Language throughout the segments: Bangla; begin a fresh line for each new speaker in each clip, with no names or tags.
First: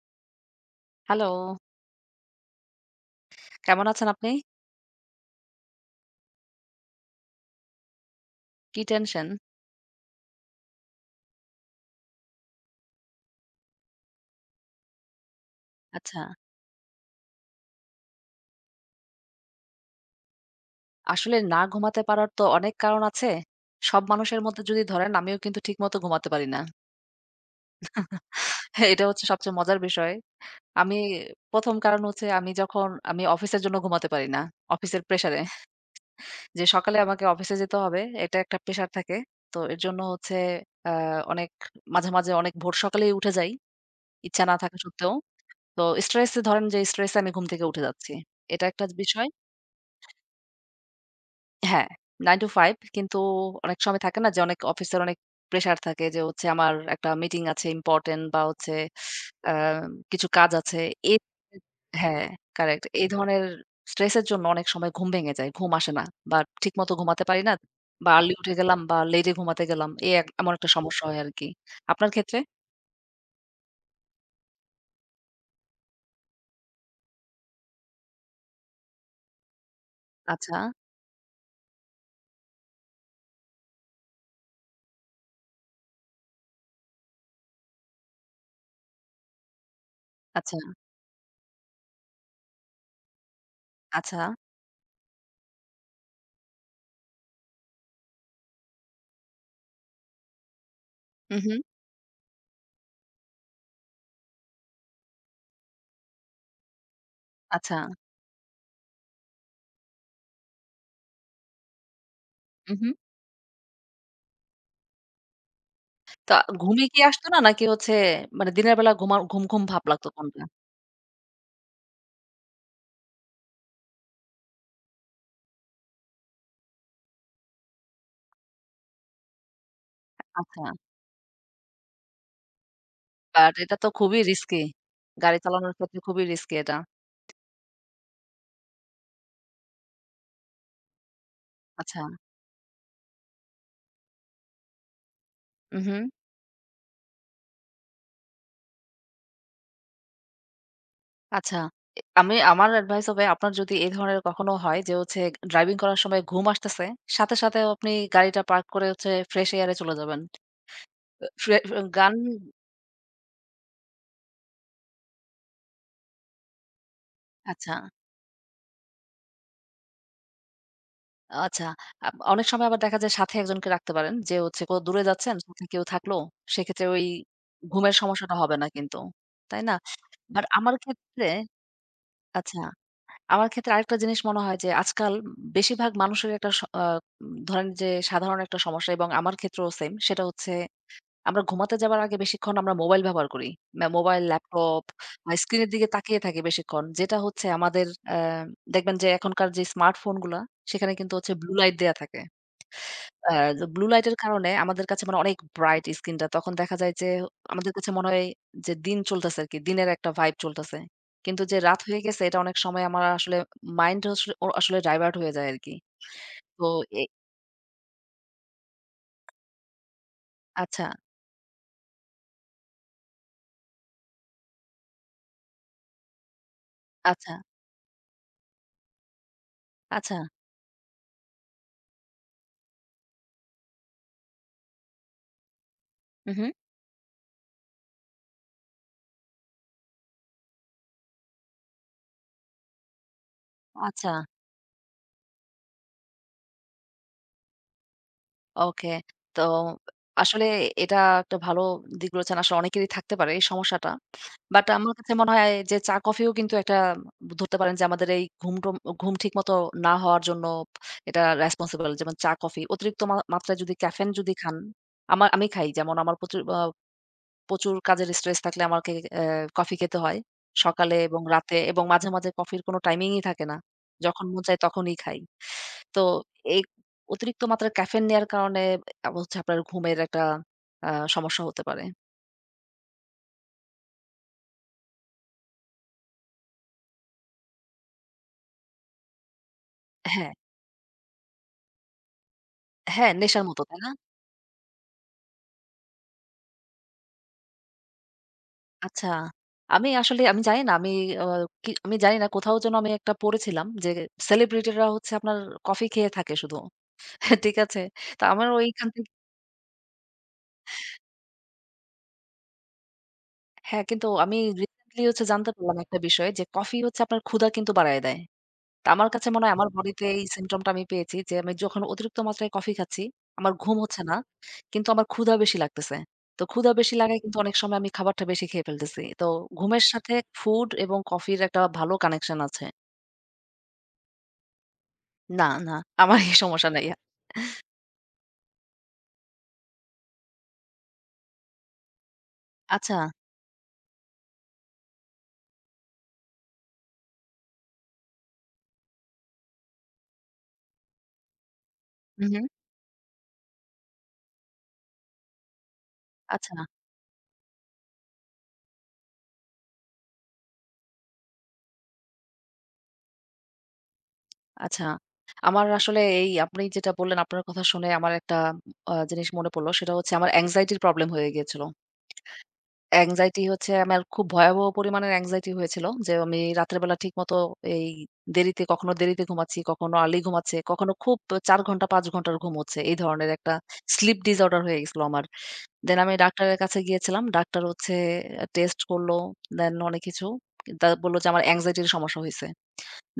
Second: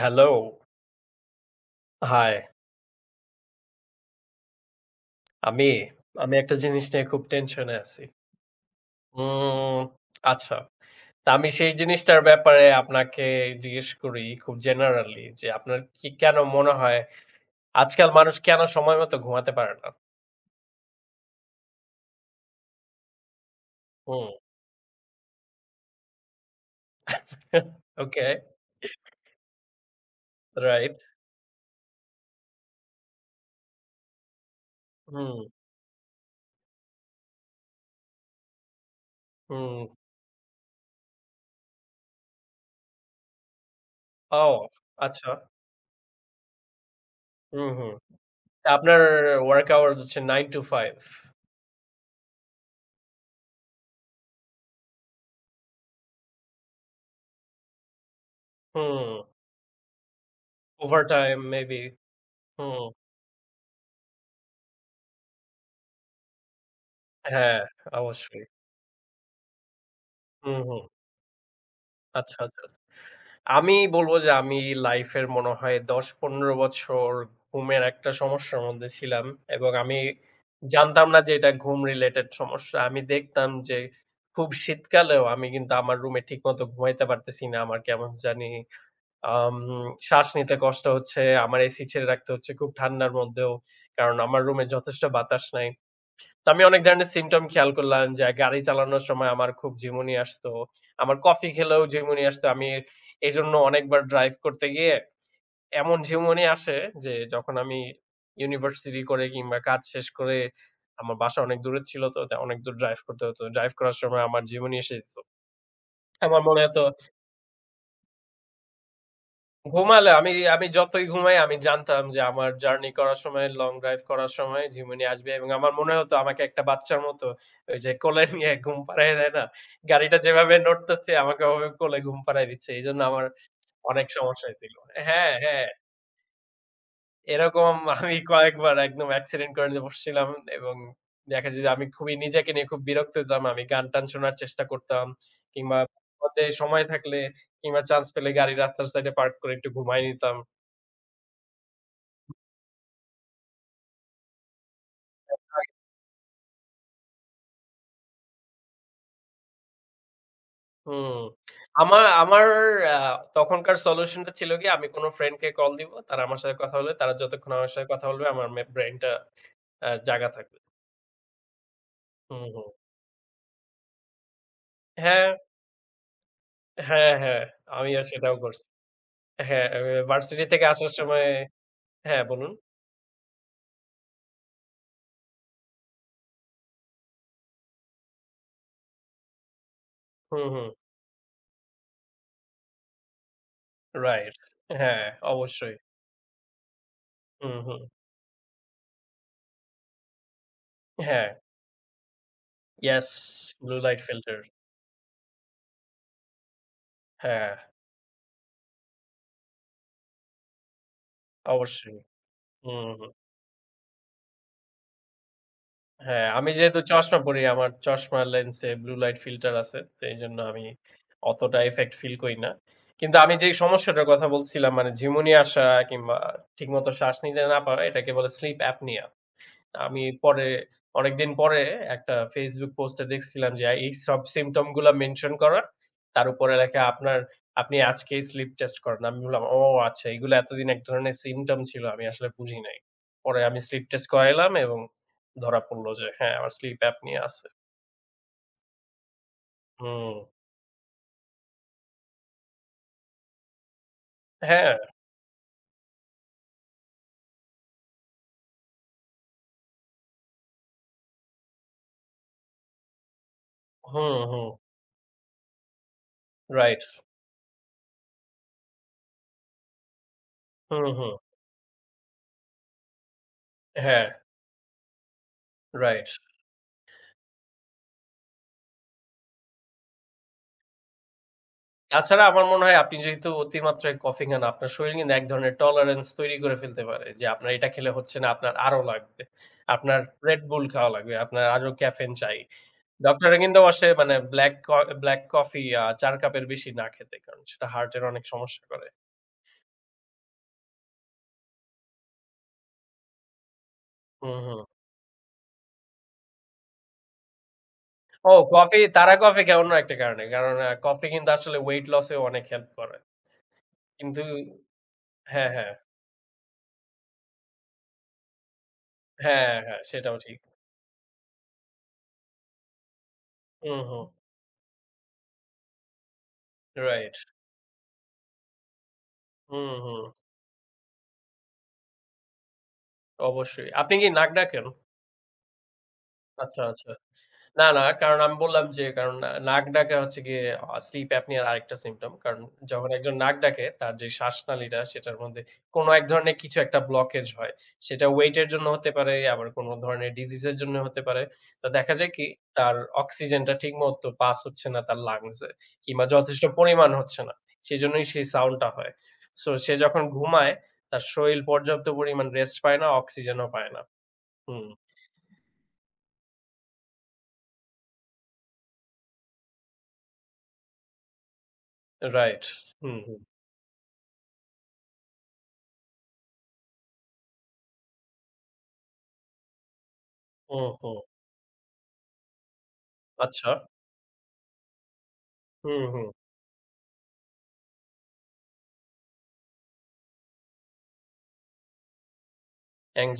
হ্যালো!
Hello,
high.
কেমন আছেন আপনি?
আমি? আমি একটা জিনিস নিয়ে খুব টেনশনে আছি।
কি টেনশন?
উম আচ্ছা। তা আমি সেই জিনিসটার ব্যাপারে আপনাকে জিজ্ঞেস করি খুব জেনারেলি যে, আপনার কি
আচ্ছা।
কেন মনে হয় আজকাল মানুষ কেন সময় মতো ঘুমাতে পারে না?
আসলে না ঘুমাতে পারার তো অনেক কারণ আছে। সব
হুম।
মানুষের মধ্যে যদি ধরেন আমিও কিন্তু ঠিকমতো ঘুমাতে পারি না।
ওকে,
এটা হচ্ছে সবচেয়ে মজার বিষয়।
রাইট।
আমি ১ম কারণ হচ্ছে আমি যখন অফিসের জন্য ঘুমাতে পারি না। অফিসের
হুম,
প্রেশারে। যে সকালে আমাকে অফিসে যেতে হবে, এটা একটা প্রেশার থাকে। তো এর
হুম।
জন্য হচ্ছে আ অনেক মাঝে, মাঝে অনেক ভোর সকালেই উঠে যাই। ইচ্ছা
ও
না থাকা সত্ত্বেও।
আচ্ছা।
তো স্ট্রেসে ধরেন যে স্ট্রেসে আমি ঘুম থেকে
হুম,
উঠে
হুম।
যাচ্ছি। এটা
তা
একটা
আপনার
বিষয়।
ওয়ার্ক আওয়ার্স হচ্ছে 9 to 5?
হ্যাঁ, 9 to 5, কিন্তু অনেক সময় থাকে না। যে অনেক অফিসের অনেক প্রেশার থাকে যে হচ্ছে আমার একটা মিটিং আছে ইম্পোর্টেন্ট বা হচ্ছে
হুম।
আ কিছু কাজ আছে। এ
ওভারটাইম মেবি।
হ্যাঁ,
হুম।
কারেক্ট। এই ধরনের স্ট্রেস এর জন্য অনেক সময় ঘুম ভেঙে যায়। ঘুম আসে না বা ঠিকমতো ঘুমাতে পারি না।
হ্যাঁ,
বা আর্লি
অবশ্যই।
উঠে গেলাম বা লেটে ঘুমাতে গেলাম। এক এমন
হুম,
একটা
হুম।
সমস্যা হয় আরকি। আপনার
আচ্ছা,
ক্ষেত্রে?
আচ্ছা। আমি বলবো যে আমি লাইফের মনে হয় ১০-১৫ বছর ঘুমের একটা সমস্যার মধ্যে ছিলাম এবং আমি
আচ্ছা,
জানতাম না যে এটা ঘুম রিলেটেড সমস্যা। আমি দেখতাম যে খুব শীতকালেও আমি কিন্তু আমার রুমে ঠিকমতো ঘুমাইতে পারতেছি না। আমার কেমন জানি আম শ্বাস নিতে
আচ্ছা,
কষ্ট হচ্ছে। আমার এসি ছেড়ে রাখতে হচ্ছে খুব ঠান্ডার মধ্যেও। কারণ
আচ্ছা।
আমার রুমে যথেষ্ট বাতাস নাই। তো আমি অনেক ধরনের সিম্পটম খেয়াল করলাম যে গাড়ি চালানোর সময় আমার খুব ঝিমুনি আসতো। আমার
হুম,
কফি
হুম।
খেলেও ঝিমুনি আসতো। আমি এজন্য অনেকবার ড্রাইভ করতে গিয়ে এমন ঝিমুনি আসে যে যখন
আচ্ছা।
আমি ইউনিভার্সিটি করে কিংবা কাজ শেষ করে আমার বাসা অনেক দূরে ছিল তো তা অনেক দূর
হুম, হুম।
ড্রাইভ করতে হতো। ড্রাইভ করার সময় আমার ঝিমুনি এসে যেত।
তা
আমার মনে হতো
ঘুমে কি আসতো না নাকি হচ্ছে মানে দিনের বেলা ঘুম ভাব লাগতো
ঘুমালে আমি
কোনটা?
আমি যতই ঘুমাই আমি জানতাম যে আমার জার্নি করার সময়, লং ড্রাইভ করার সময় ঝিমুনি আসবে এবং আমার মনে হতো আমাকে একটা বাচ্চার মতো ওই যে কোলে নিয়ে ঘুম পাড়ায় দেয় না? গাড়িটা যেভাবে
আচ্ছা।
নড়তেছে আমাকে ওভাবে কোলে ঘুম পাড়ায় দিচ্ছে। এজন্য আমার
বাট এটা তো
অনেক
খুবই
সমস্যা
রিস্কি।
হইছিল। হ্যাঁ,
গাড়ি
হ্যাঁ।
চালানোর ক্ষেত্রে খুবই রিস্কি এটা।
এরকম আমি কয়েকবার একদম অ্যাক্সিডেন্ট করে নিয়ে বসছিলাম এবং দেখা যায় যে আমি
আচ্ছা।
খুবই নিজেকে নিয়ে খুব বিরক্ত হতাম। আমি গান-টান শোনার চেষ্টা করতাম কিংবা
উহু,
পথে সময় থাকলে কিংবা চান্স পেলে গাড়ি রাস্তার সাইডে পার্ক করে একটু ঘুমায় নিতাম।
আচ্ছা। আমি আমার এডভাইস হবে, আপনার যদি এই ধরনের কখনো হয় যে হচ্ছে ড্রাইভিং করার সময় ঘুম আসতেছে, সাথে, সাথে আপনি গাড়িটা পার্ক করে হচ্ছে ফ্রেশ এয়ারে চলে যাবেন।
হুম।
আ ফ্রে
আমার
গান
আমার আ তখনকার সলিউশন টা ছিল কি আমি কোন ফ্রেন্ড কে কল দিব। তারা আমার সাথে কথা বলবে। তারা যতক্ষণ আমার
আচ্ছা,
সাথে কথা বলবে আমার ব্রেইন টা জাগা থাকবে।
আচ্ছা।
হুম,
অনেক সময়
হুম।
আবার দেখা যায় সাথে একজনকে রাখতে পারেন। যে হচ্ছে কোথাও দূরে
হ্যাঁ,
যাচ্ছেন, সাথে কেউ থাকলো, সেক্ষেত্রে ওই
হ্যাঁ, হ্যাঁ।
ঘুমের
আমিও
সমস্যাটা
সেটাও
হবে
করছি।
না কিন্তু। তাই
হ্যাঁ,
না? বাট
ভার্সিটি থেকে
আমার
আসার সময়
ক্ষেত্রে
হ্যাঁ, বলুন।
আচ্ছা। আমার ক্ষেত্রে আরেকটা জিনিস মনে হয় যে আজকাল বেশিরভাগ মানুষের একটা স আ ধরেন যে সাধারণ একটা সমস্যা এবং আমার ক্ষেত্রেও সেম। সেটা
হুম,
হচ্ছে
হুম।
আমরা ঘুমাতে যাবার আগে বেশিক্ষণ আমরা মোবাইল ব্যবহার করি। Mobile,
right.
ল্যাপটপ
হ্যাঁ,
বা স্ক্রিনের
অবশ্যই।
দিকে তাকিয়ে থাকি বেশিক্ষণ। যেটা হচ্ছে
হুম, হুম।
আমাদের দেখবেন যে এখনকার যে স্মার্টফোনগুলা, সেখানে কিন্তু
হ্যাঁ।
হচ্ছে ব্লু লাইট দেয়া থাকে।
ইয়েস,
আ
ব্লু
ব্লু
লাইট
লাইট এর
ফিল্টার।
কারণে আমাদের কাছে মানে অনেক ব্রাইট স্কিনটা। তখন দেখা যায় যে
হ্যাঁ,
আমাদের কাছে মনে হয় যে দিন চলতেছে আরকি। দিনের একটা ভাইব চলতেছে। কিন্তু যে রাত
অবশ্যই।
হয়ে গেছে এটা অনেক সময়
হুম।
আমার
হুম
আসলে মাইন্ড আসলে আসলে ডাইভার্ট হয়ে যায় আরকি।
হ্যাঁ, আমি
তো
যেহেতু
এ
চশমা পড়ি, আমার চশমার লেন্সে ব্লু লাইট ফিল্টার আছে। তো এইজন্য আমি
আচ্ছা,
অতটা ইফেক্ট ফিল করি না। কিন্তু আমি যেই সমস্যাটার কথা বলছিলাম মানে ঝিমুনি আসা কিংবা ঠিকমতো শ্বাস
আচ্ছা,
নিতে না পারা এটাকে বলে স্লিপ অ্যাপনিয়া। আমি
আচ্ছা।
পরে অনেকদিন পরে একটা Facebook পোস্টে দেখছিলাম যে এই সব সিম্পটম গুলা মেনশন করা। তার উপরে
উহু,
লেখা আপনি আজকেই স্লিপ টেস্ট করেন। আমি বললাম, "ও আচ্ছা এগুলো এতদিন এক ধরনের সিম্পটম ছিল। আমি আসলে বুঝি নাই।" পরে আমি স্লিপ টেস্ট
আচ্ছা।
করাইলাম এবং ধরা পড়ল যে হ্যাঁ, আমার স্লিপ অ্যাপনিয়া আছে।
ওকে। তো
হুম।
আসলে এটা একটা ভালো দিক বলেছেন। আসলে অনেকেরই থাকতে পারে এই সমস্যাটা। বাট
হ্যাঁ।
আমার কাছে মনে হয় যে চা কফিও কিন্তু একটা ধরতে পারেন যে আমাদের এই ঘুম-টুম, ঘুম ঠিকমতো না হওয়ার জন্য এটা রেসপনসিবল। যেমন চা কফি অতিরিক্ত মাত্রায় যদি ক্যাফেইন
হুম,
যদি
হুম।
খান, আমি খাই যেমন। আমার প্রচুর
রাইট।
প্রচুর কাজের স্ট্রেস থাকলে আমাকে কফি খেতে হয়।
হুম,
সকালে
হুম।
এবং রাতে, এবং মাঝে, মাঝে কফির কোনো টাইমিংই থাকে না।
হ্যাঁ,
যখন মন চায় তখনই খাই। তো
রাইট।
এই অতিরিক্ত মাত্রায় ক্যাফেইন নেয়ার কারণে হচ্ছে আপনার ঘুমের একটা আ সমস্যা হতে পারে।
তাছাড়া আমার মনে হয় আপনি যেহেতু অতিমাত্রায় কফি খান, আপনার শরীর কিন্তু এক ধরনের টলারেন্স তৈরি করে ফেলতে পারে। যে আপনার এটা খেলে হচ্ছে না, আপনার আরো লাগবে। আপনার
হ্যাঁ,
Red Bull খাওয়া লাগবে, আপনার আরো ক্যাফেইন চাই।
হ্যাঁ,
ডক্টররা
নেশার
কিন্তু
মতো, তাই
বসে
না?
মানে ব্লাক কফি ৪ কাপের বেশি না খেতে। কারণ সেটা হার্টের অনেক সমস্যা করে।
আচ্ছা। আমি আসলে জানি না আমি আ কি আমি জানি না, কোথাও যেন আমি একটা পড়েছিলাম যে
হুম, হুম।
সেলিব্রিটিরা হচ্ছে আপনার কফি খেয়ে থাকে শুধু। ঠিক আছে? তো
ও
আমার
কফি,
ওইখান থেকে
তারা কফি খায় অন্য একটা কারণে। কারণ কফি কিন্তু আসলে ওয়েট লস এও অনেক হেল্প করে।
হ্যাঁ, কিন্তু
কিন্তু
আমি রিসেন্টলি হচ্ছে
হ্যাঁ,
জানতে
হ্যাঁ।
পারলাম একটা বিষয় যে কফি হচ্ছে আপনার ক্ষুধা কিন্তু বাড়ায় দেয়। তো আমার কাছে মনে
হ্যাঁ,
হয় আমার
হ্যাঁ
বডিতে
সেটাও
এই
ঠিক।
সিম্পটমটা আমি পেয়েছি, যে আমি যখন অতিরিক্ত মাত্রায় কফি খাচ্ছি, আমার ঘুম
হুম,
হচ্ছে
হুম।
না। কিন্তু আমার ক্ষুধা বেশি লাগতেছে। তো ক্ষুধা বেশি
রাইট।
লাগায় কিন্তু অনেক সময় আমি খাবারটা বেশি খেয়ে ফেলতেছি। তো
হুম,
ঘুমের
হুম।
সাথে ফুড এবং কফির একটা ভালো কানেকশন আছে।
অবশ্যই। আপনি কি নাক ডাকেন?
না, না আমার এই
আচ্ছা,
সমস্যা নাই।
আচ্ছা। না, না কারণ আমি বললাম যে কারণ না নাক ডাকা হচ্ছে গিয়ে sleep apnea র আরেকটা symptom কারণ যখন
আচ্ছা,
একজন নাক ডাকে তার যে শ্বাসনালীটা সেটার মধ্যে কোন এক ধরনের কিছু একটা blockage হয়। সেটা weight এর জন্য হতে পারে আবার কোন ধরনের disease এর জন্য হতে পারে। তো দেখা যায় কি
হু, হু,
তার অক্সিজেনটা ঠিকমতো পাস হচ্ছে না তার lungs এ কিংবা যথেষ্ট
আচ্ছা,
পরিমাণ হচ্ছে না। সেজন্যই সেই সাউন্ডটা হয়। সো সে যখন ঘুমায় তার শরীর পর্যাপ্ত পরিমাণ রেস্ট পায় না, অক্সিজেনও পায় না। হুম,
আচ্ছা। আমার আসলে এই আপনি যেটা বললেন আপনার কথা শুনে আমার একটা জিনিস মনে পড়লো, সেটা হচ্ছে আমার anxiety র প্রবলেম হয়ে গিয়েছিল।
রাইট। হুম, হুম,
anxiety হচ্ছে আমার খুব ভয়াবহ পরিমাণের anxiety হয়েছিল। যে আমি রাতের বেলা ঠিকমতো এই দেরিতে, কখনো দেরিতে ঘুমাচ্ছি, কখনো early ঘুমাচ্ছে,
হুম,
কখনো
হুম।
খুব ৪ ঘন্টা ৫ ঘন্টার ঘুম হচ্ছে। এই ধরনের
আচ্ছা।
একটা sleep disorder হয়ে গেছিল আমার।
হুম,
দেন
হুম।
আমি ডাক্তারের কাছে গিয়েছিলাম। ডাক্তার হচ্ছে টেস্ট করলো, দেন অনেক কিছু। তা বলল যে আমার anxiety র সমস্যা হইছে।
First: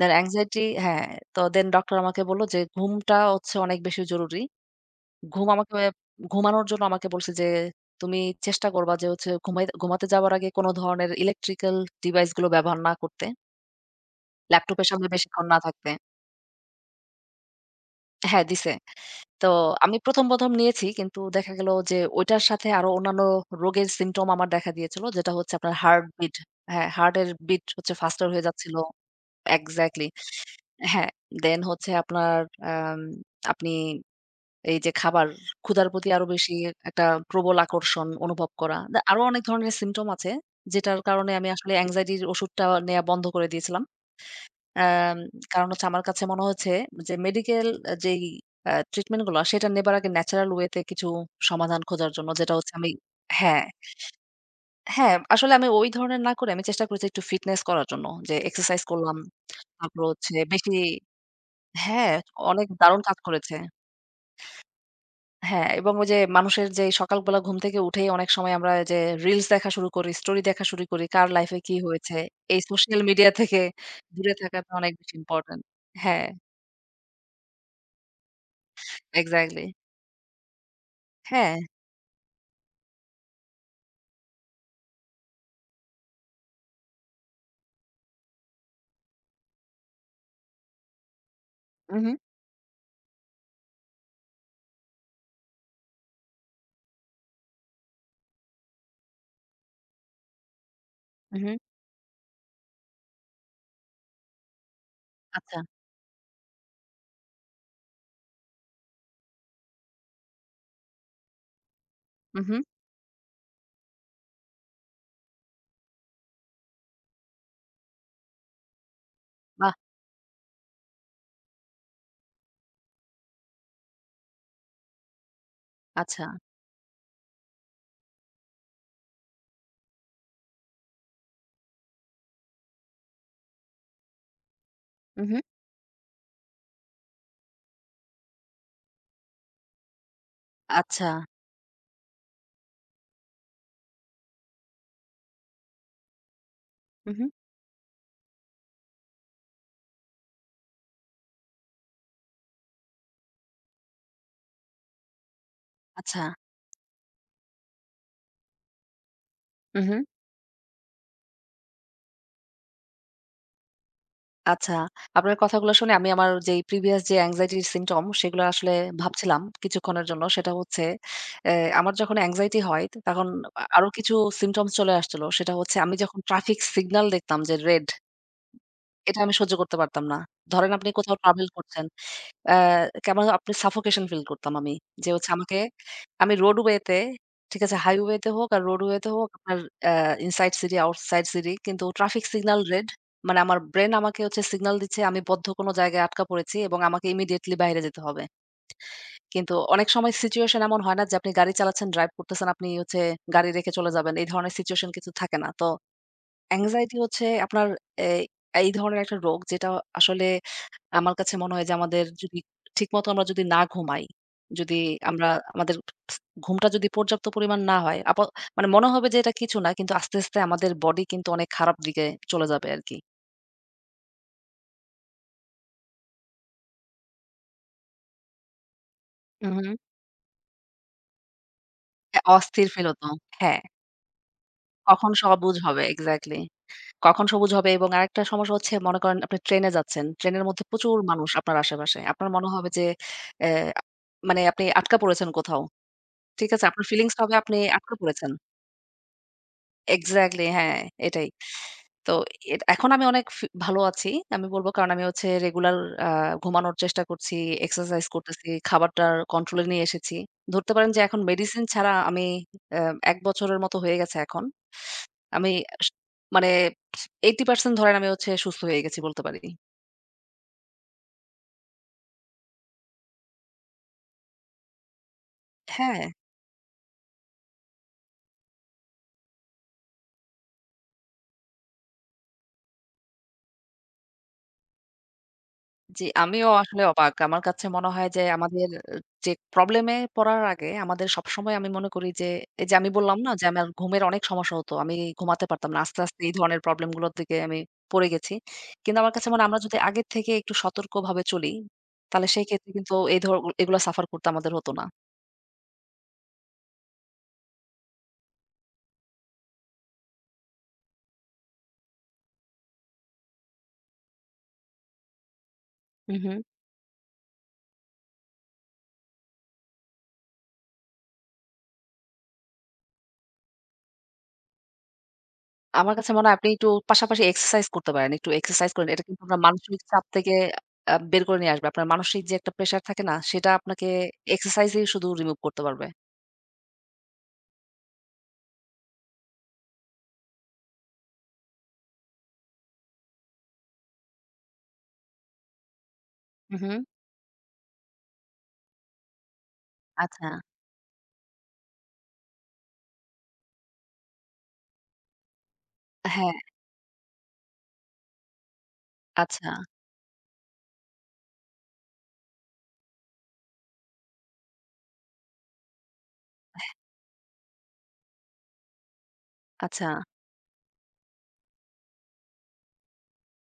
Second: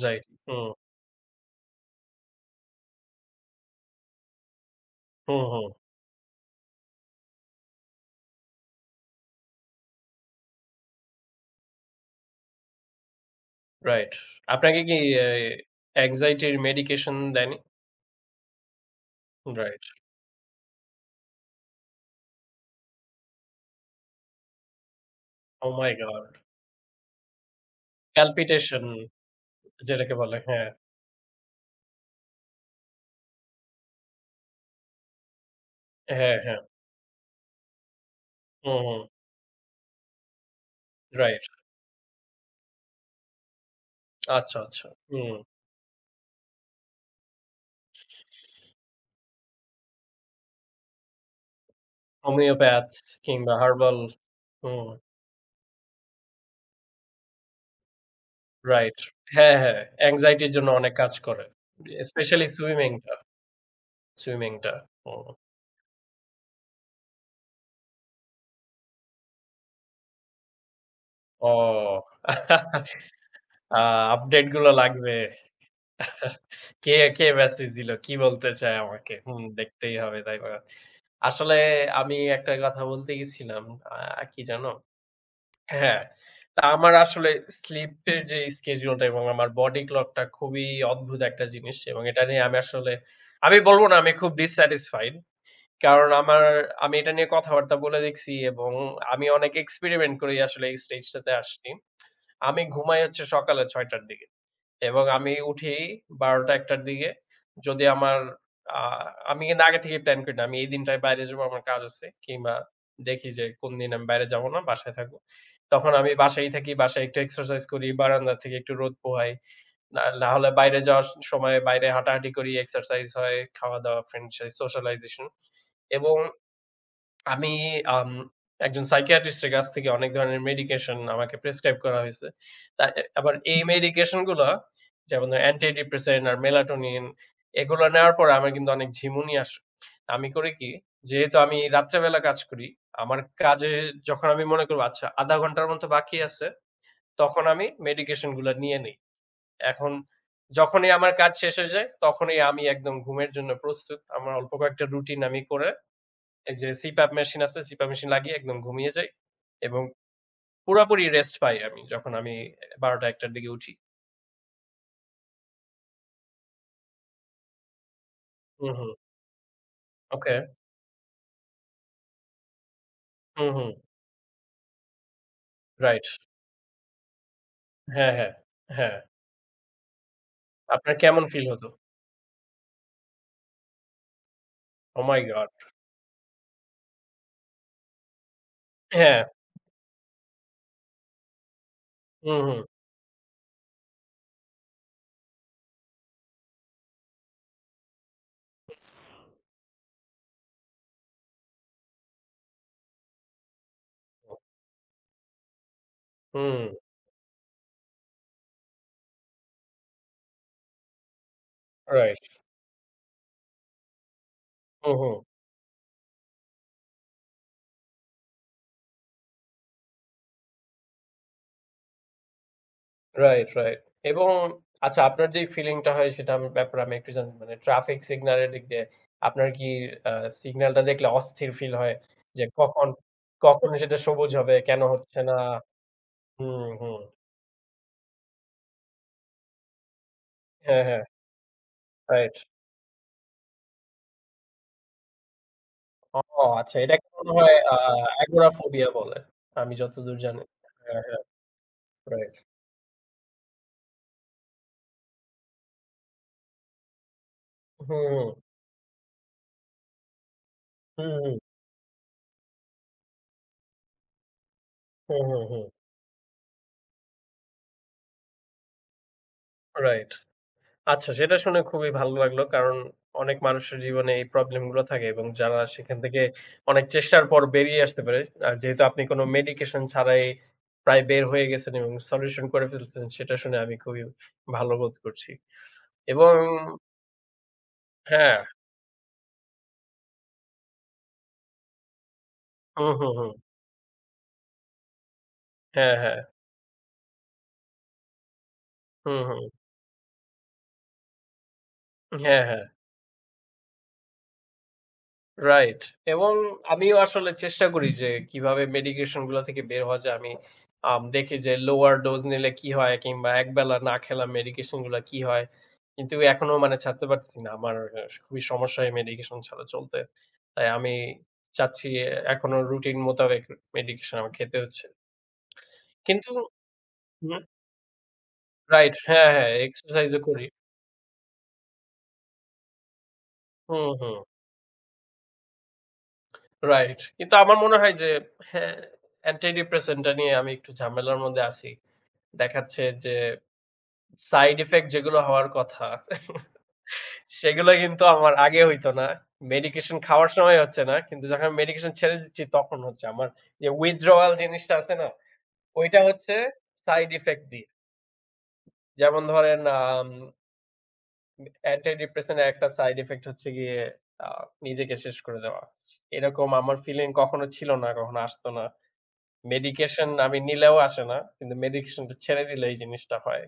দেন anxiety
হুম,
হ্যাঁ, তো দেন ডক্টর আমাকে বলল যে ঘুমটা হচ্ছে অনেক বেশি জরুরি।
হুম,
ঘুম
হুম।
আমাকে ঘুমানোর জন্য আমাকে বলছে যে, "তুমি চেষ্টা করবা যে হচ্ছে ঘুমাতে যাওয়ার আগে কোনো ধরনের ইলেকট্রিক্যাল ডিভাইস গুলো ব্যবহার না করতে।
রাইট। আপনাকে
ল্যাপটপের
কি
সামনে
এ
বেশিক্ষণ না থাকতে।"
anxiety র medication দেয়নি?
হ্যাঁ, দিছে। তো
রাইট।
আমি ১ম নিয়েছি, কিন্তু দেখা গেল যে ওইটার সাথে আরো অন্যান্য রোগের সিম্পটম আমার দেখা দিয়েছিল। যেটা হচ্ছে আপনার
Oh my
heart beat,
god!
হ্যাঁ, হার্টের বিট হচ্ছে ফাস্টার হয়ে যাচ্ছিল।
palpitation
এক্সাক্টলি
যেটাকে বলে হ্যাঁ,
হ্যাঁ, দেন হচ্ছে আপনার আম আপনি এই যে খাবার, ক্ষুধার প্রতি আরো
হ্যাঁ,
বেশি
হ্যাঁ।
একটা প্রবল আকর্ষণ অনুভব করা।
হুম,
দা
হুম।
আরো অনেক ধরনের সিম্পটম আছে, যেটার কারণে
রাইট।
আমি আসলে anxiety-র ওষুধটা নেয়া বন্ধ করে দিয়েছিলাম।
আচ্ছা, আচ্ছা।
অ্যাম
হুম।
কারণ হচ্ছে আমার কাছে মনে হয়েছে যে মেডিকেল যেই ট্রিটমেন্ট গুলা সেটা নেবার আগে ন্যাচারাল ওয়েতে কিছু সমাধান খোঁজার জন্য যেটা হচ্ছে
হোমিওপ্যাথ
আমি,
কিংবা
হ্যাঁ,
হার্বাল হুম,
হ্যাঁ, আসলে আমি ওই ধরনের না করে আমি চেষ্টা করেছি একটু ফিটনেস করার জন্য। যে এক্সারসাইজ
রাইট।
করলাম।
হ্যাঁ, হ্যাঁ।
তারপর হচ্ছে
anxiety র জন্য
বেশি
অনেক কাজ করে।
হ্যাঁ,
স্পেশালি
অনেক দারুণ
সুইমিংটা,
কাজ করেছে।
সুইমিংটা। হুম।
হ্যাঁ, এবং ওই যে মানুষের যে সকালবেলা ঘুম থেকে উঠেই অনেক সময় আমরা যে রিলস দেখা শুরু করি, স্টোরি দেখা শুরু করি, কার লাইফে কি
ও
হয়েছে। এই সোশ্যাল মিডিয়া থেকে
আ
দূরে
আপডেট গুলো
থাকাটা অনেক বেশি
লাগবে।
ইম্পোর্টেন্ট। হ্যাঁ,
কে, কে মেসেজ দিল? কি বলতে চায় আমাকে? হুম,
এক্সাক্টলি।
দেখতেই হবে তাই করা। আসলে
হ্যাঁ।
আমি একটা কথা বলতে গেছিলাম, কি জানো? হ্যাঁ, তা আমার আসলে স্লিপের যে schedule টা এবং আমার বডি ক্লক টা খুবই অদ্ভুত একটা জিনিস এবং
উহু,
এটা নিয়ে আমি আসলে আমি বলব না আমি খুব dissatisfied কারণ আমার আমি এটা নিয়ে কথাবার্তা বলে দেখছি এবং আমি অনেক experiment করেই আসলে এই স্টেজটাতে
উহু।
আসছি। আমি ঘুমাই হচ্ছে সকালে ৬ টার দিকে। এবং আমি
আচ্ছা।
উঠি ১২ঃ০০-১টার দিকে। যদি আমার আ আমি কিন্তু আগে থেকেই প্ল্যান করি না। আমি এই দিনটায় বাইরে যাবো, আমার কাজ আছে। কিংবা
উহু।
দেখি যে কোন দিন আমি বাইরে যাবো না, বাসায় থাকবো। তখন আমি বাসায়ই থাকি। বাসায় একটু এক্সারসাইজ করি, বারান্দা থেকে একটু রোদ পোহাই।
বাহ!
না না হলে বাইরে যাওয়ার সময় বাইরে হাঁটাহাঁটি করি, এক্সারসাইজ হয়, খাওয়া-দাওয়া, ফ্রেন্ডের সাথে সোশ্যালাইজেশন এবং
আচ্ছা।
আমি আম একজন সাইকিয়াট্রিস্ট এর কাছ থেকে অনেক ধরনের মেডিকেশন আমাকে প্রেসক্রাইব করা হইছে। তা আবার এই মেডিকেশন গুলা যেমন
উহু।
ধরেন অ্যান্টি ডিপ্রেসেন্ট আর মেলাটোনিন এগুলো নেওয়ার পরে আমার কিন্তু অনেক ঝিমুনি আসে। আমি করি কি,
আচ্ছা।
যেহেতু আমি রাত্রেবেলা কাজ করি, আমার কাজে যখন আমি মনে করব আচ্ছা ০.৫ ঘন্টার মতো বাকি আছে,
উহু।
তখন আমি মেডিকেশন গুলা নিয়ে নেই। এখন যখনই আমার কাজ শেষ হয়ে যায়, তখনই আমি একদম ঘুমের জন্য প্রস্তুত। আমার অল্প কয়েকটা রুটিন আমি করে
আচ্ছা।
এই যে CPAP মেশিন আছে, CPAP মেশিন লাগিয়ে একদম ঘুমিয়ে যাই এবং
উহু।
পুরাপুরি রেস্ট পাই আমি যখন আমি ১২ঃ০০-১টার দিকে উঠি।
আচ্ছা। আপনার কথাগুলো শুনে আমি আমার যেই প্রিভিয়াস যে anxiety র symptom সেগুলো
হুম,
আসলে
হুম।
ভাবছিলাম কিছুক্ষণের জন্য।
ওকে।
সেটা হচ্ছে অ্যা আমার যখন anxiety হয় তখন
হুম, হুম।
আরো কিছু symptoms চলে আসছিল। সেটা হচ্ছে আমি
রাইট।
যখন ট্রাফিক সিগনাল দেখতাম যে রেড,
হ্যাঁ, হ্যাঁ। হ্যাঁ।
এটা আমি সহ্য করতে পারতাম না। ধরেন আপনি
আপনার
কোথাও
কেমন ফিল
ট্রাভেল
হতো?
করছেন, আ কেমন আপনি সাফোকেশন ফিল করতাম আমি।
ওহ
যে
মাই
হচ্ছে
গড!
আমাকে, আমি রোডওয়ে তে ঠিক আছে? হাইওয়ে তে হোক আর রোডওয়ে তে
হ্যাঁ।
হোক আপনার uh inside city, outside city, কিন্তু ট্রাফিক
হুম, হুম।
Signal red. মানে আমার ব্রেন আমাকে হচ্ছে সিগন্যাল দিচ্ছে আমি বদ্ধ কোন জায়গায় আটকা পড়েছি এবং আমাকে ইমিডিয়েটলি বাইরে যেতে হবে। কিন্তু অনেক সময় সিচুয়েশন এমন হয় না যে আপনি গাড়ি চালাচ্ছেন, ড্রাইভ করতেছেন, আপনি হচ্ছে গাড়ি রেখে চলে যাবেন। এই ধরনের সিচুয়েশন কিছু থাকে না। তো
হুম,
anxiety হচ্ছে আপনার এই, এই ধরনের একটা রোগ যেটা আসলে আমার কাছে মনে হয় যে আমাদের
রাইট।
যদি ঠিকমতো আমরা যদি না ঘুমাই, যদি
হুম, হুম।
আমরা আমাদের ঘুমটা যদি পর্যাপ্ত পরিমাণ না হয়, মানে মনে হবে যে এটা কিছু না, কিন্তু আস্তে, আস্তে আমাদের বডি কিন্তু অনেক খারাপ দিকে চলে যাবে আরকি।
Right, right. এবং আচ্ছা আপনার যেই ফিলিংটা হয় সেটার ব্যাপারে আমি একটু জানতে মানে ট্রাফিক সিগন্যালের দিক দিয়ে আপনার
হুম,
কি
হুম।
আ সিগন্যালটা দেখলে অস্থির ফিল হয়?
হ্যাঁ,
যে
অস্থির ফিল হতো। হ্যাঁ,
কখন সেটা সবুজ হবে? কেন
কখন
হচ্ছে না?
সবুজ হবে এক্সাক্টলি।
হুম, হুম।
কখন সবুজ হবে, এবং আরেকটা সমস্যা হচ্ছে, মনে করেন আপনি ট্রেনে যাচ্ছেন। ট্রেনের মধ্যে
হ্যাঁ,
প্রচুর
হ্যাঁ,
মানুষ আপনার আশেপাশে। আপনার
রাইট।
মনে হবে যে অ্যা মানে আপনি আটকা পড়েছেন কোথাও।
ও
ঠিক আছে।
আচ্ছা
আপনার
এটাকে
ফিলিংস
মনে
হবে
হয়
আপনি আটকা পড়েছেন।
অ্যাগোরাফোবিয়া বলে। আমি যতদূর জানি।
এক্সাক্টলি হ্যাঁ,
হ্যাঁ, হ্যাঁ,
এটাই। তো
রাইট।
এখন আমি অনেক ভালো আছি। আমি বলব কারণ আমি হচ্ছে রেগুলার আ ঘুমানোর চেষ্টা করছি, এক্সারসাইজ
হুম,
করতেছি, খাবারটার কন্ট্রোল এ নিয়ে এসেছি। ধরতে পারেন যে এখন
হুম,
মেডিসিন ছাড়া আমি অ্যা ১ বছরের মতো হয়ে গেছে এখন।
হুম, হুম,
আমি
হুম,
আস মানে 80% ধরেন আমি হচ্ছে সুস্থ হয়ে গেছি বলতে পারি।
রাইট। আচ্ছা সেটা শুনে খুবই ভালো লাগলো। কারণ অনেক মানুষের জীবনে এই প্রবলেম গুলো থাকে এবং যারা সেখান
হ্যাঁ।
থেকে অনেক চেষ্টার পর বেরিয়ে আসতে পারে। আর যেহেতু আপনি কোন মেডিকেশন ছাড়াই প্রায় বের হয়ে গেছেন এবং সলিউশন করে ফেলতেছেন সেটা শুনে আমি খুবই ভালো বোধ করছি।
জি,
এবং
আমিও আসলে অবাক। আমার কাছে মনে হয় যে
হ্যাঁ,
আমাদের যে প্রবলেম এ পড়ার আগে আমাদের সবসময় আমি মনে করি যে, এই যে আমি
হুম, হুম,
বললাম না
হুম।
যে আমার ঘুমের অনেক সমস্যা হতো। আমি ঘুমাতে পারতাম না।
হ্যাঁ,
আস্তে,
হ্যাঁ,
আস্তে এই ধরনের প্রবলেম গুলোর দিকে আমি পড়ে গেছি। কিন্তু আমার
হুম,
কাছে মনে
হুম।
হয় আমরা যদি আগের থেকে একটু সতর্কভাবে চলি, তাহলে
হ্যাঁ,
সেই
হ্যাঁ।
ক্ষেত্রে কিন্তু এই ধর এগুলা সাফার করতে আমাদের হতো না।
রাইট। এবং আমিও আসলে চেষ্টা করি যে কিভাবে মেডিকেশন গুলা থেকে বের হওয়া যায়। আমি দেখি যে লোয়ার ডোজ নিলে কি হয় কিংবা একবেলা না খেলা মেডিকেশন গুলা কি হয়। কিন্তু
হু, হু।
এখনো মানে ছাড়তে পারতেছি না। আমার খুবই সমস্যা এই মেডিকেশন ছাড়া চলতে। তাই আমি চাচ্ছি এখনো রুটিন মোতাবেক মেডিকেশন আমার খেতে হচ্ছে।
আমার কাছে মনে
কিন্তু
হয় আপনি একটু পাশাপাশি
হুম,
এক্সারসাইজ করতে পারেন। একটু এক্সারসাইজ করেন।
রাইট।
এটা কিন্তু
হ্যাঁ,
আপনার
হ্যাঁ,
মানসিক চাপ
এক্সারসাইজ ও
থেকে
করি।
বের করে নিয়ে আসবে। আপনার মানসিক যে একটা প্রেশার থাকে না? সেটা আপনাকে
হুম, হুম।
এক্সারসাইজেই শুধু রিমুভ করতে পারবে।
রাইট। কিন্তু আমার মনে হয় যে হ্যাঁ, অ্যান্টিডিপ্রেসেন্ট টা নিয়ে আমি একটু ঝামেলার মধ্যে আছি। দেখাচ্ছে যে সাইড ইফেক্ট যেগুলো হওয়ার কথা
হু, হু।
সেগুলো কিন্তু আমার আগে হইতো না। মেডিকেশন
আচ্ছা।
খাওয়ার সময় হচ্ছে না। কিন্তু যখন আমি মেডিকেশন ছেড়ে দিচ্ছি তখন হচ্ছে। আমার যে withdrawal জিনিসটা আছে না? ওইটা
হ্যাঁ,
হচ্ছে সাইড ইফেক্ট দিয়ে। যেমন
আচ্ছা,
ধরেন অ্যান্টি ডিপ্রেসেন্ট এর একটা সাইড ইফেক্ট হচ্ছে গিয়ে আ নিজেকে শেষ করে দেওয়া। এরকম আমার ফিলিং কখনো ছিল না, কখনো আসতো না।
আচ্ছা।
মেডিকেশন আমি নিলেও আসে না। কিন্তু মেডিকেশনটা ছেড়ে দিলে এই জিনিসটা হয়।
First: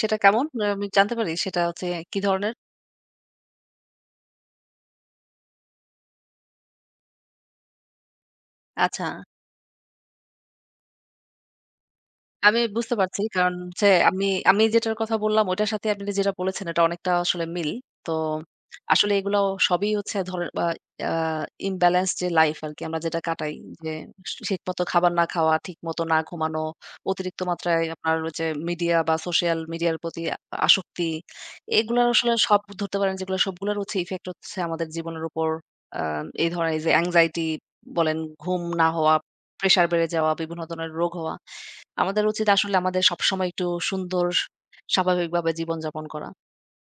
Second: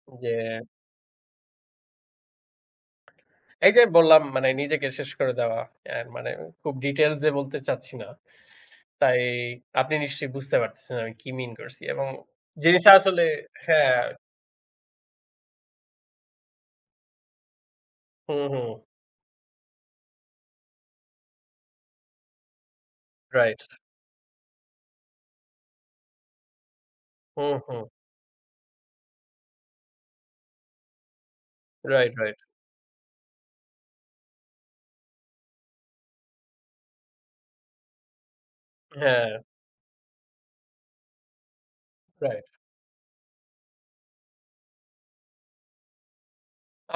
সেটা
যে
কেমন? আহ, আমি জানতে পারি সেটা হচ্ছে কি ধরনের?
এই যে বললাম মানে নিজেকে শেষ করে দেওয়া। মানে খুব ডিটেইলস এ বলতে চাচ্ছি না।
আচ্ছা।
তাই আপনি নিশ্চয়ই বুঝতে পারতেছেন আমি কি মিন করছি এবং
আমি
জিনিসটা
বুঝতে পারছি।
আসলে
কারণ হচ্ছে
হ্যাঁ,
আমি, আমি যেটার কথা বললাম ওইটার সাথে আপনি যেটা বলেছেন এটা অনেকটা আসলে মিল। তো
হুম, হুম।
আসলে এগুলো সবই হচ্ছে ধরেন বা আ ইমব্যালেন্স যে লাইফ আরকি আমরা যেটা কাটাই,
রাইট।
যে ঠিকমতো খাবার না খাওয়া, ঠিকমতো না ঘুমানো, অতিরিক্ত
হুম, হুম।
মাত্রায় আপনার হচ্ছে মিডিয়া বা সোশ্যাল মিডিয়ার প্রতি আসক্তি। এগুলার
রাইট,
আসলে
রাইট।
সব ধরতে পারেন যেগুলো সবগুলোর হচ্ছে ইফেক্ট হচ্ছে আমাদের জীবনের উপর। আ এই ধরেন এই যে anxiety বলেন, ঘুম না হওয়া,
হ্যাঁ,
প্রেশার বেড়ে যাওয়া, বিভিন্ন ধরনের রোগ হওয়া। আমাদের
রাইট।
উচিত আসলে আমাদের সবসময় একটু সুন্দর স্বাভাবিকভাবে জীবনযাপন করা।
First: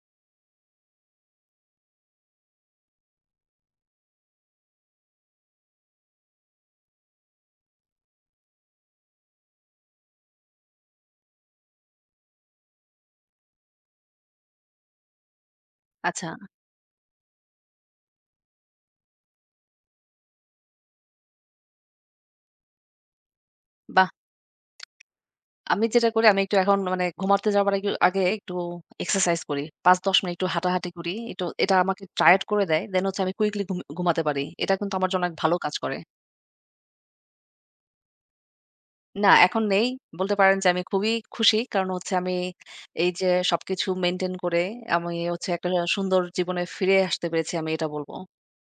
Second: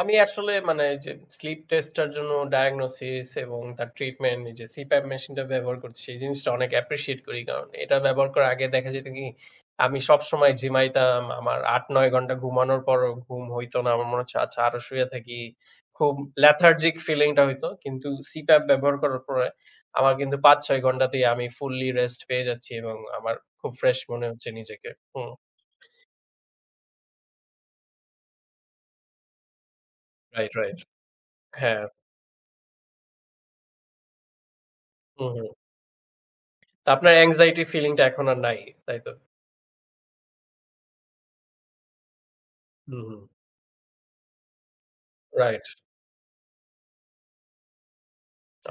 আমি আসলে মানে এই যে স্লিপ টেস্টটার জন্য ডায়াগনোসিস এবং তার ট্রিটমেন্ট এই যে CPAP মেশিনটা ব্যবহার করছি সেই জিনিসটা অনেক অ্যাপ্রিশিয়েট করি। কারণ এটা ব্যবহার করার আগে দেখা যেত কি আমি সবসময় ঝিমাইতাম। আমার ৮-৯ ঘন্টা ঘুমানোর পরও ঘুম হইতো না। আমার মনে হচ্ছে আচ্ছা আরো শুয়ে থাকি। খুব
আচ্ছা,
লেথার্জিক ফিলিংটা হইতো। কিন্তু CPAP ব্যবহার করার পরে আমার কিন্তু ৫-৬ ঘন্টাতেই আমি ফুললি রেস্ট পেয়ে যাচ্ছি এবং আমার খুব ফ্রেশ
বাহ!
মনে হচ্ছে নিজেকে। হুম।
আমি যেটা করি আমি একটু এখন মানে ঘুমাতে যাবার আগে আগে একটু এক্সারসাইজ করি। ৫-১০ মিনিট একটু
রাইট, রাইট।
হাঁটাহাঁটি করি। একটু এটা
হ্যাঁ।
আমাকে টায়ার্ড করে দেয়। দেন হচ্ছে আমি কুইকলি ঘুমাতে পারি। এটা কিন্তু আমার জন্য
হুম,
অনেক
হুম।
ভালো কাজ করে।
তো আপনার anxiety ফিলিংটা এখন আর নাই, তাই তো?
না, এখন নেই। বলতে পারেন যে আমি খুবই খুশি। কারণ হচ্ছে আমি
হুম,
এই যে সবকিছু মেইনটেইন করে আমি হচ্ছে
রাইট।
একটা সুন্দর জীবনে ফিরে আসতে পেরেছি, আমি এটা বলব।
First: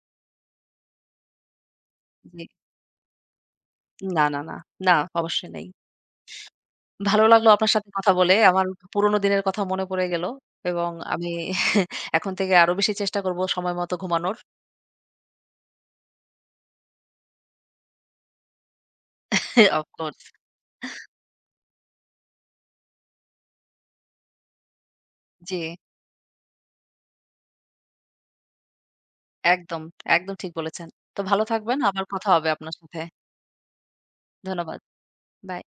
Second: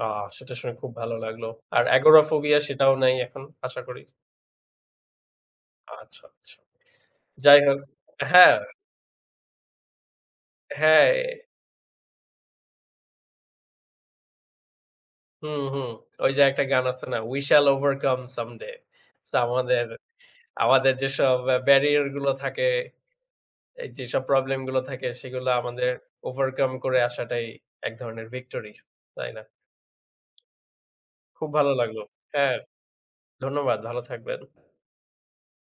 আহ সেটা শুনে খুব ভালো লাগলো। আর
জি।
এগোরাফোবিয়া সেটাও নাই এখন আশা করি।
না, না, না। না, অবশ্যই নেই।
আচ্ছা, আচ্ছা।
ভালো লাগলো
যাই
আপনার
হোক
সাথে কথা বলে।
হ্যাঁ,
আমার পুরোনো দিনের কথা মনে পড়ে গেল এবং
হ্যাঁ।
আমি এখন থেকে আরো বেশি চেষ্টা করব সময় মতো ঘুমানোর।
হুম, হুম। ওই যে একটা গান আছে না? "We shall overcome someday" তো আমাদের
Of course
আমাদের যেসব ব্যারিয়ার গুলো থাকে, এই যেসব প্রবলেম গুলো থাকে সেগুলো
জি,
আমাদের ওভারকাম করে আসাটাই এক ধরনের ভিক্টরি। তাই না?
একদম, একদম ঠিক বলেছেন। তো ভালো
খুব ভালো
থাকবেন।
লাগলো।
আবার কথা হবে
হ্যাঁ,
আপনার সাথে।
ধন্যবাদ। ভালো থাকবেন।
ধন্যবাদ। বাই।